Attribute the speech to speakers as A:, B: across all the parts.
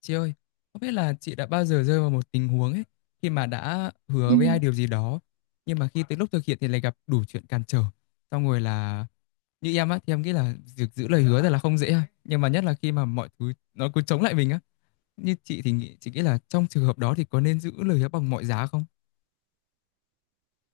A: Chị ơi, không biết là chị đã bao giờ rơi vào một tình huống ấy khi mà đã
B: Ừ,
A: hứa với ai điều gì đó nhưng mà khi tới lúc thực hiện thì lại gặp đủ chuyện cản trở. Xong rồi là như em á thì em nghĩ là việc giữ lời hứa thật là không dễ ha. Nhưng mà nhất là khi mà mọi thứ nó cứ chống lại mình á. Như chị thì chị nghĩ là trong trường hợp đó thì có nên giữ lời hứa bằng mọi giá không?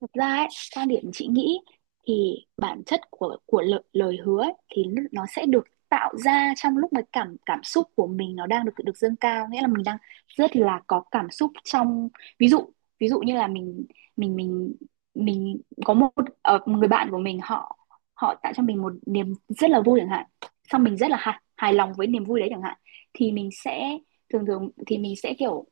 B: thật ra ấy, quan điểm chị nghĩ thì bản chất của lời hứa ấy, thì nó sẽ được tạo ra trong lúc mà cảm cảm xúc của mình nó đang được được dâng cao, nghĩa là mình đang rất là có cảm xúc trong. Ví dụ, ví dụ như là mình mình mình có một một người bạn của mình, họ họ tạo cho mình một niềm rất là vui chẳng hạn, xong mình rất là hài lòng với niềm vui đấy chẳng hạn. Thì mình sẽ, thường thường thì mình sẽ kiểu,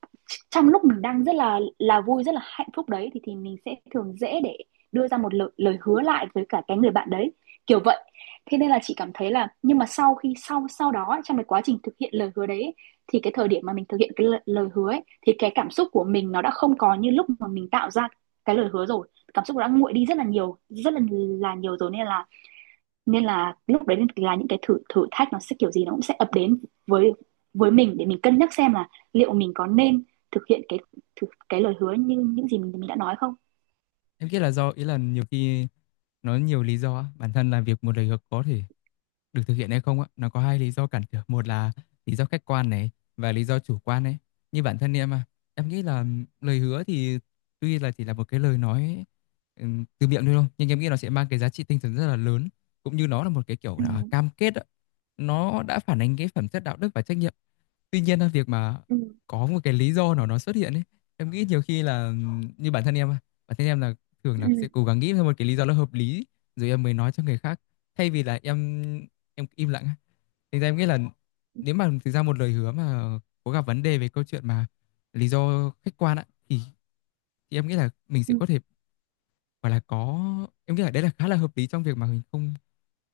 B: trong lúc mình đang rất là vui, rất là hạnh phúc đấy, thì mình sẽ thường dễ để đưa ra một lời hứa lại với cả cái người bạn đấy, kiểu vậy. Thế nên là chị cảm thấy là, nhưng mà sau khi sau sau đó, trong cái quá trình thực hiện lời hứa đấy, thì cái thời điểm mà mình thực hiện cái lời hứa ấy, thì cái cảm xúc của mình nó đã không còn như lúc mà mình tạo ra cái lời hứa rồi. Cảm xúc đã nguội đi rất là nhiều, rất là nhiều rồi, nên là, nên là lúc đấy là những cái thử thử thách nó sẽ kiểu gì nó cũng sẽ ập đến với với mình để mình cân nhắc xem là liệu mình có nên thực hiện cái cái lời hứa như những gì mình đã nói không.
A: Em nghĩ là do ý là nhiều khi nó nhiều lý do á, bản thân là việc một lời hứa có thể được thực hiện hay không á nó có hai lý do cản trở, một là lý do khách quan này và lý do chủ quan ấy. Như bản thân em à, em nghĩ là lời hứa thì tuy là chỉ là một cái lời nói, từ miệng thôi đâu nhưng em nghĩ nó sẽ mang cái giá trị tinh thần rất là lớn, cũng như nó là một cái kiểu
B: Ừ,
A: là cam kết á. Nó đã phản ánh cái phẩm chất đạo đức và trách nhiệm. Tuy nhiên là việc mà
B: ừ,
A: có một cái lý do nào nó xuất hiện ấy, em nghĩ nhiều khi là như bản thân em á, bản thân em là thường
B: ừ,
A: là sẽ cố gắng nghĩ ra một cái lý do nó hợp lý rồi em mới nói cho người khác, thay vì là em im lặng á. Thành ra em nghĩ là nếu mà thực ra một lời hứa mà có gặp vấn đề về câu chuyện mà lý do khách quan á thì em nghĩ là mình
B: ừ,
A: sẽ có thể gọi là có, em nghĩ là đấy là khá là hợp lý trong việc mà mình không,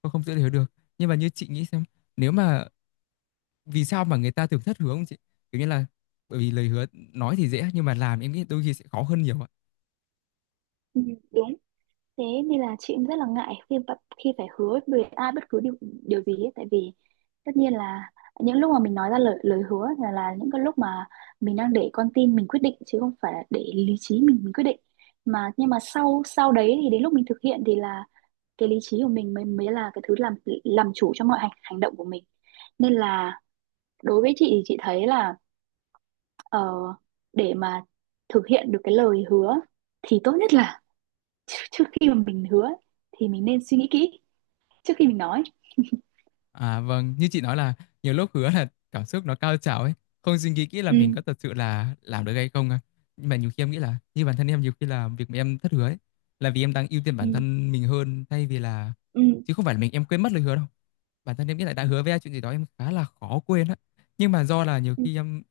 A: không giữ lời hứa được. Nhưng mà như chị nghĩ xem, nếu mà vì sao mà người ta thường thất hướng chị, kiểu như là bởi vì lời hứa nói thì dễ nhưng mà làm em nghĩ đôi khi sẽ khó hơn nhiều ạ.
B: ừ, đúng. Thế nên là chị cũng rất là ngại khi khi phải hứa với ai bất cứ điều điều gì ấy. Tại vì tất nhiên là những lúc mà mình nói ra lời lời hứa là những cái lúc mà mình đang để con tim mình quyết định chứ không phải là để lý trí mình quyết định. Mà nhưng mà sau sau đấy thì đến lúc mình thực hiện thì là cái lý trí của mình mới mới là cái thứ làm chủ cho mọi hành hành động của mình. Nên là đối với chị thì chị thấy là, ờ, để mà thực hiện được cái lời hứa thì tốt nhất là trước khi mà mình hứa thì mình nên suy nghĩ kỹ trước khi mình nói.
A: À vâng, như chị nói là nhiều lúc hứa là cảm xúc nó cao trào ấy, không suy nghĩ kỹ là mình
B: Ừ,
A: có thật sự là làm được hay không à. Nhưng mà nhiều khi em nghĩ là như bản thân em, nhiều khi là việc mà em thất hứa ấy là vì em đang ưu tiên
B: ừ,
A: bản thân mình hơn thay vì là,
B: ừ,
A: chứ không phải là mình em quên mất lời hứa đâu. Bản thân em nghĩ là đã hứa với ai chuyện gì đó em khá là khó quên á, nhưng mà do là nhiều
B: ừ,
A: khi em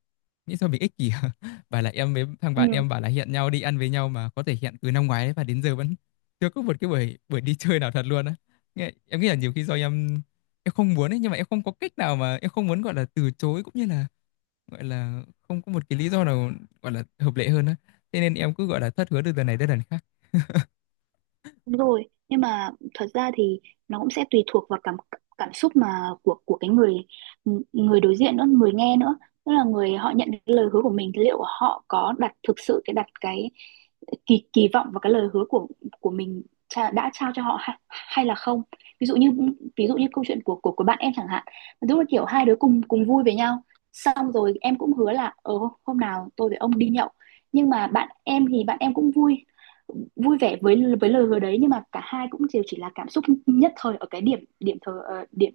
A: nghĩ sao mình ích kỷ và là em với thằng bạn
B: ừ.
A: em bảo là hẹn nhau đi ăn với nhau mà có thể hẹn từ năm ngoái đấy và đến giờ vẫn chưa có một cái buổi buổi đi chơi nào thật luôn á. Em nghĩ là nhiều khi do em không muốn ấy, nhưng mà em không có cách nào mà em không muốn gọi là từ chối, cũng như là gọi là không có một cái lý do nào gọi là hợp lệ hơn á, thế nên em cứ gọi là thất hứa từ lần này đến lần khác.
B: Đúng rồi, nhưng mà thật ra thì nó cũng sẽ tùy thuộc vào cảm cảm xúc mà của cái người người đối diện nữa, người nghe nữa. Tức là người họ nhận được cái lời hứa của mình thì liệu họ có đặt thực sự cái đặt cái kỳ kỳ vọng vào cái lời hứa của mình đã trao cho họ hay, hay là không. Ví dụ như, ví dụ như câu chuyện của bạn em chẳng hạn, lúc là kiểu hai đứa cùng cùng vui với nhau, xong rồi em cũng hứa là ờ hôm nào tôi với ông đi nhậu. Nhưng mà bạn em thì bạn em cũng vui, vui vẻ với lời hứa đấy, nhưng mà cả hai cũng đều chỉ là cảm xúc nhất thời ở cái điểm điểm thời điểm,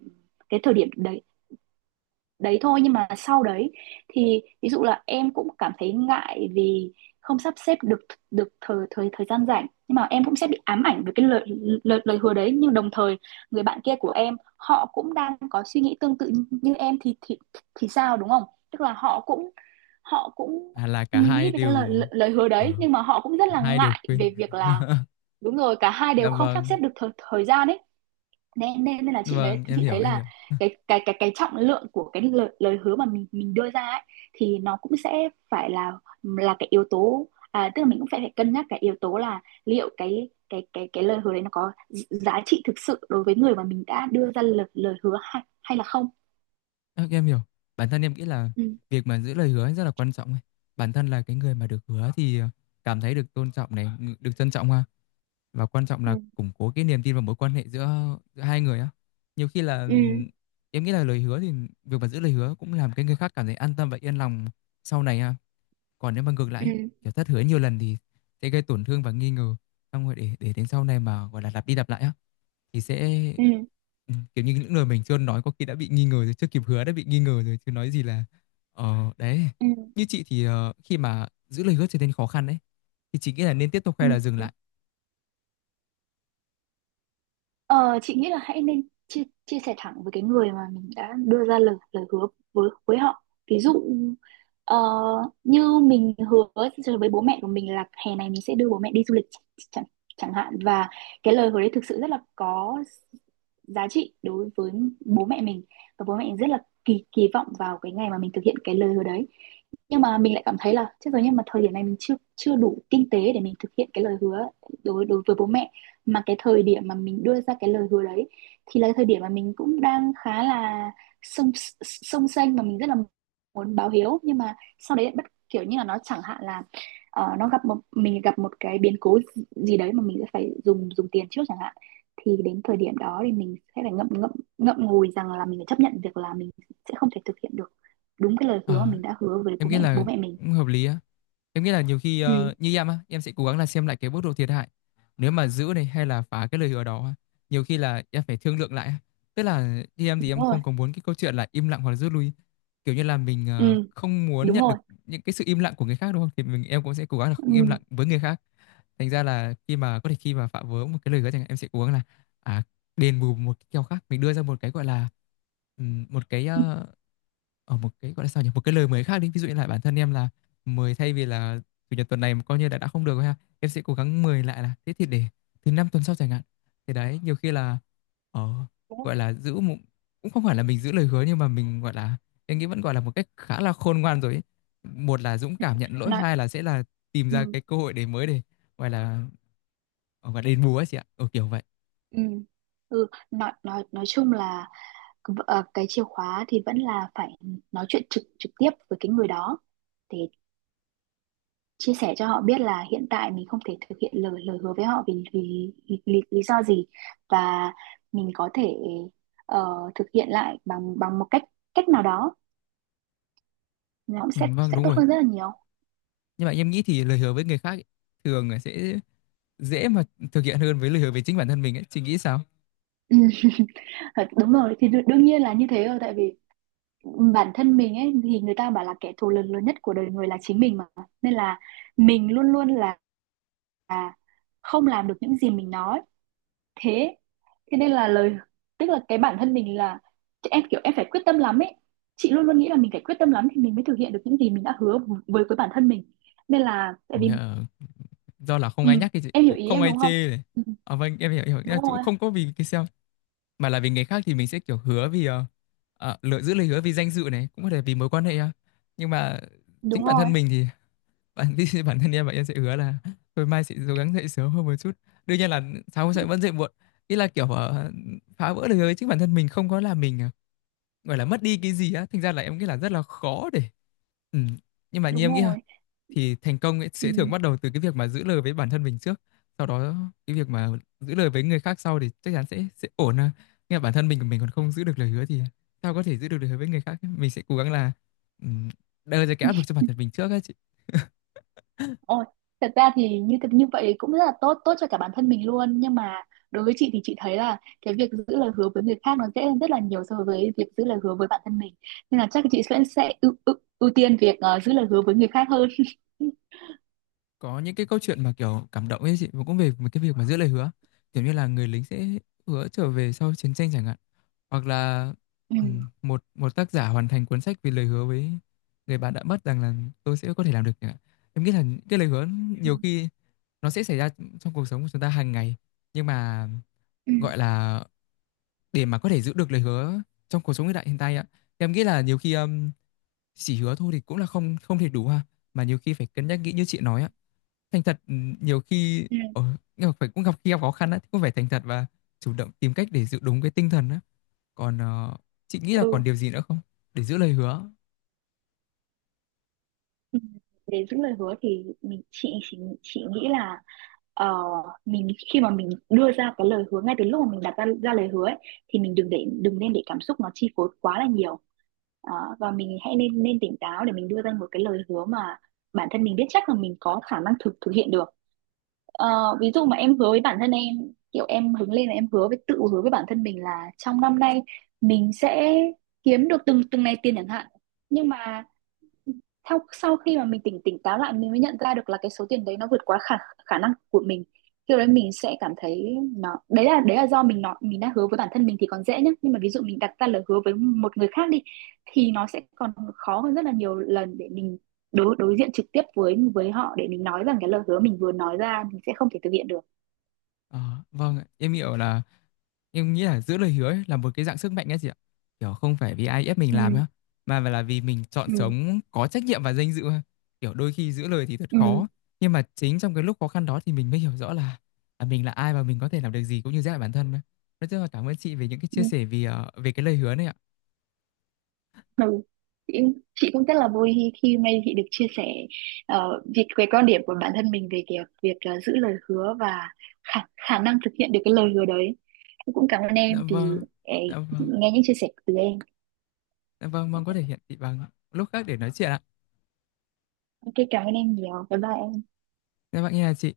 B: cái thời điểm đấy đấy thôi. Nhưng mà sau đấy thì ví dụ là em cũng cảm thấy ngại vì không sắp xếp được được thời thời thời gian rảnh, nhưng mà em cũng sẽ bị ám ảnh với cái lời lời, lời hứa đấy. Nhưng đồng thời người bạn kia của em họ cũng đang có suy nghĩ tương tự như em thì thì sao, đúng không? Tức là họ cũng, họ cũng
A: À là cả hai
B: nghĩ về cái
A: đều
B: lời lời hứa
A: À,
B: đấy nhưng mà họ cũng rất
A: cả
B: là
A: hai đều
B: ngại
A: quên.
B: về việc là, đúng rồi, cả hai
A: Dạ
B: đều không sắp xếp
A: vâng.
B: được thời gian ấy, nên nên nên là chị nghĩ,
A: Vâng, em
B: chị
A: hiểu,
B: thấy
A: em
B: là
A: hiểu.
B: cái trọng lượng của cái lời hứa mà mình đưa ra ấy, thì nó cũng sẽ phải là cái yếu tố, à, tức là mình cũng phải phải cân nhắc cái yếu tố là liệu cái lời hứa đấy nó có giá trị thực sự đối với người mà mình đã đưa ra lời lời hứa hay, hay là không.
A: Ơ, em hiểu. Bản thân em nghĩ là
B: Ừ,
A: việc mà giữ lời hứa ấy rất là quan trọng ấy. Bản thân là cái người mà được hứa thì cảm thấy được tôn trọng này, được trân trọng ha. Và quan trọng là
B: ừ,
A: củng cố cái niềm tin và mối quan hệ giữa, giữa hai người á. Nhiều khi là
B: ừ,
A: em nghĩ là lời hứa thì việc mà giữ lời hứa cũng làm cái người khác cảm thấy an tâm và yên lòng sau này ha. Còn nếu mà ngược lại,
B: ừ,
A: kiểu thất hứa nhiều lần thì sẽ gây tổn thương và nghi ngờ. Xong rồi để đến sau này mà gọi là lặp đi lặp lại á, thì sẽ
B: ừ,
A: kiểu như, những lời mình chưa nói có khi đã bị nghi ngờ rồi, chưa kịp hứa đã bị nghi ngờ rồi, chứ nói gì là đấy. Như chị thì, khi mà giữ lời hứa trở nên khó khăn đấy, thì chị nghĩ là nên tiếp tục
B: ừ.
A: hay là dừng lại?
B: Ờ, chị nghĩ là hãy nên chia chia sẻ thẳng với cái người mà mình đã đưa ra lời lời hứa với họ. Ví dụ ờ, như mình hứa với bố mẹ của mình là hè này mình sẽ đưa bố mẹ đi du lịch chẳng chẳng hạn, và cái lời hứa đấy thực sự rất là có giá trị đối với bố mẹ mình, và bố mẹ mình rất là kỳ kỳ vọng vào cái ngày mà mình thực hiện cái lời hứa đấy. Nhưng mà mình lại cảm thấy là chết rồi, nhưng mà thời điểm này mình chưa chưa đủ kinh tế để mình thực hiện cái lời hứa đối đối với bố mẹ. Mà cái thời điểm mà mình đưa ra cái lời hứa đấy thì là cái thời điểm mà mình cũng đang khá là sông, sông xanh mà mình rất là muốn báo hiếu. Nhưng mà sau đấy bất, kiểu như là nó chẳng hạn là ờ, nó gặp một, mình gặp một cái biến cố gì đấy mà mình sẽ phải dùng dùng tiền trước chẳng hạn, thì đến thời điểm đó thì mình sẽ phải ngậm ngậm ngậm ngùi rằng là mình phải chấp nhận việc là mình sẽ không thể thực hiện được đúng cái lời hứa mà
A: Ờ,
B: mình đã hứa với
A: em nghĩ
B: bố
A: là
B: mẹ mình.
A: cũng hợp lý á. Em nghĩ là nhiều khi
B: Ừ,
A: như em á, em sẽ cố gắng là xem lại cái mức độ thiệt hại. Nếu mà giữ này hay là phá cái lời hứa đó, nhiều khi là em phải thương lượng lại á. Tức là như em thì em
B: đúng rồi,
A: không có muốn cái câu chuyện là im lặng hoặc là rút lui. Kiểu như là mình
B: ừ,
A: không muốn
B: đúng
A: nhận được
B: rồi,
A: những cái sự im lặng của người khác đúng không? Thì em cũng sẽ cố gắng là không im
B: ừ,
A: lặng với người khác. Thành ra là khi mà có thể, khi mà phạm vỡ một cái lời hứa chẳng hạn, em sẽ cố gắng là à, đền bù một cái kèo khác. Mình đưa ra một cái gọi là một cái ở một cái gọi là sao nhỉ, một cái lời mới khác đi, ví dụ như là bản thân em là 10 thay vì là chủ nhật tuần này mà coi như đã không được rồi ha, em sẽ cố gắng 10 lại là thế thì để thứ năm tuần sau chẳng hạn. Thì đấy nhiều khi là ờ, gọi là giữ một, cũng không phải là mình giữ lời hứa nhưng mà mình gọi là em nghĩ vẫn gọi là một cách khá là khôn ngoan rồi ấy. Một là dũng cảm nhận lỗi,
B: nói,
A: hai là sẽ là tìm ra
B: ừ.
A: cái cơ hội để mới để gọi là gọi là đền bù ấy chị ạ, ừ, kiểu vậy.
B: Ừ. Ừ. Nói, nói chung là ờ, cái chìa khóa thì vẫn là phải nói chuyện trực trực tiếp với cái người đó, để chia sẻ cho họ biết là hiện tại mình không thể thực hiện lời lời hứa với họ vì vì, vì lý do gì, và mình có thể ờ, thực hiện lại bằng bằng một cách cách nào đó, nó cũng
A: Ừ,
B: sẽ
A: vâng
B: sẽ
A: đúng
B: tốt
A: rồi,
B: hơn rất là nhiều.
A: nhưng mà em nghĩ thì lời hứa với người khác ấy, thường là sẽ dễ mà thực hiện hơn với lời hứa với chính bản thân mình ấy, chị nghĩ sao?
B: Ừ. Thật, đúng rồi thì đương nhiên là như thế rồi, tại vì bản thân mình ấy thì người ta bảo là kẻ thù lớn lớn nhất của đời người là chính mình mà, nên là mình luôn luôn là không làm được những gì mình nói. Thế, thế nên là lời, tức là cái bản thân mình là, em kiểu em phải quyết tâm lắm ấy, chị luôn luôn nghĩ là mình phải quyết tâm lắm thì mình mới thực hiện được những gì mình đã hứa với bản thân mình, nên là tại
A: Ồ,
B: vì.
A: nghĩa là do là không
B: Ừ,
A: ai nhắc thì chị,
B: em hiểu
A: cũng
B: ý
A: không
B: em
A: ai
B: đúng không.
A: chê này.
B: Ừ, ừ,
A: À, vâng em hiểu, hiểu. Nghĩa là
B: đúng
A: cũng
B: rồi,
A: không có vì cái sao mà là vì người khác thì mình sẽ kiểu hứa vì lựa giữ lời hứa vì danh dự này, cũng có thể vì mối quan hệ à. Nhưng mà chính
B: đúng
A: bản
B: rồi,
A: thân mình thì bản bản thân em và em sẽ hứa là thôi mai sẽ cố gắng dậy sớm hơn một chút, đương nhiên là sáng sẽ vẫn dậy muộn. Ý là kiểu phá vỡ lời hứa với chính bản thân mình không có là mình gọi là mất đi cái gì á, thành ra là em nghĩ là rất là khó để ừ. Nhưng mà như
B: đúng
A: em nghĩ ha,
B: rồi,
A: thì thành công ấy
B: ừ.
A: sẽ thường bắt đầu từ cái việc mà giữ lời với bản thân mình trước, sau đó cái việc mà giữ lời với người khác sau thì chắc chắn sẽ ổn à. Nhưng mà bản thân mình của mình còn không giữ được lời hứa thì sao có thể giữ được lời hứa với người khác ấy. Mình sẽ cố gắng là ừm, đưa ra cái áp lực cho bản thân mình trước ấy chị.
B: Ôi, thật ra thì như vậy cũng rất là tốt tốt cho cả bản thân mình luôn, nhưng mà đối với chị thì chị thấy là cái việc giữ lời hứa với người khác nó dễ hơn rất là nhiều so với việc giữ lời hứa với bản thân mình, nên là chắc chị sẽ ưu tiên việc ờ, giữ lời hứa với người khác hơn.
A: Có những cái câu chuyện mà kiểu cảm động ấy chị, và cũng về một cái việc mà giữ lời hứa, kiểu như là người lính sẽ hứa trở về sau chiến tranh chẳng hạn, hoặc là
B: Ừ.
A: ừ, một một tác giả hoàn thành cuốn sách vì lời hứa với người bạn đã mất rằng là tôi sẽ có thể làm được chẳng hạn. Em nghĩ là những cái lời hứa
B: Ừ.
A: nhiều khi nó sẽ xảy ra trong cuộc sống của chúng ta hàng ngày, nhưng mà gọi là để mà có thể giữ được lời hứa trong cuộc sống hiện đại hiện tại ạ, em nghĩ là nhiều khi chỉ hứa thôi thì cũng là không không thể đủ ha, mà nhiều khi phải cân nhắc kỹ như chị nói ạ. Thành thật ừ, nhiều khi
B: Ừ.
A: nhưng mà phải cũng gặp khi gặp khó khăn á thì cũng phải thành thật và chủ động tìm cách để giữ đúng cái tinh thần á. Còn chị nghĩ là
B: Ừ.
A: còn điều gì nữa không để giữ lời hứa?
B: Ừ, để giữ lời hứa thì chị chị nghĩ là ờ, mình khi mà mình đưa ra cái lời hứa ngay từ lúc mà mình đặt ra lời hứa ấy, thì mình đừng để đừng nên để cảm xúc nó chi phối quá là nhiều. Ờ, và mình hãy nên nên tỉnh táo để mình đưa ra một cái lời hứa mà bản thân mình biết chắc là mình có khả năng thực thực hiện được. Ờ, ví dụ mà em hứa với bản thân em, kiểu em hứng lên là em hứa với, tự hứa với bản thân mình là trong năm nay mình sẽ kiếm được từng từng này tiền chẳng hạn. Nhưng mà sau sau khi mà mình tỉnh tỉnh táo lại mình mới nhận ra được là cái số tiền đấy nó vượt quá khả khả năng của mình. Khi đấy mình sẽ cảm thấy nó, đấy là do mình đã hứa với bản thân mình thì còn dễ nhá, nhưng mà ví dụ mình đặt ra lời hứa với một người khác đi thì nó sẽ còn khó hơn rất là nhiều lần để mình đối đối diện trực tiếp với họ để mình nói rằng cái lời hứa mình vừa nói ra mình sẽ không thể thực hiện được.
A: Ờ, vâng ạ. Em hiểu là em nghĩ là giữ lời hứa ấy là một cái dạng sức mạnh ấy chị ạ, kiểu không phải vì ai ép mình
B: Ừ,
A: làm á, mà là vì mình chọn
B: ừ,
A: sống có trách nhiệm và danh dự ha. Kiểu đôi khi giữ lời thì thật
B: ừ,
A: khó, nhưng mà chính trong cái lúc khó khăn đó thì mình mới hiểu rõ là mình là ai và mình có thể làm được gì cũng như giới hạn bản thân á. Nói chung là cảm ơn chị về những cái
B: ừ.
A: chia sẻ về về cái lời hứa này ạ.
B: Ừ. Chị, chị cũng rất là vui khi, khi hôm nay chị được chia sẻ ờ, việc về quan điểm của bản thân mình về việc ờ, giữ lời hứa và khả năng thực hiện được cái lời hứa đấy. Em cũng cảm ơn
A: Dạ
B: em vì
A: vâng.
B: ờ,
A: Dạ vâng.
B: nghe những chia sẻ từ em.
A: Dạ vâng, mong có thể hiện thị bằng lúc khác để nói chuyện ạ.
B: Ok, cảm ơn em nhiều. Bye bye em.
A: Dạ bạn nghe là chị.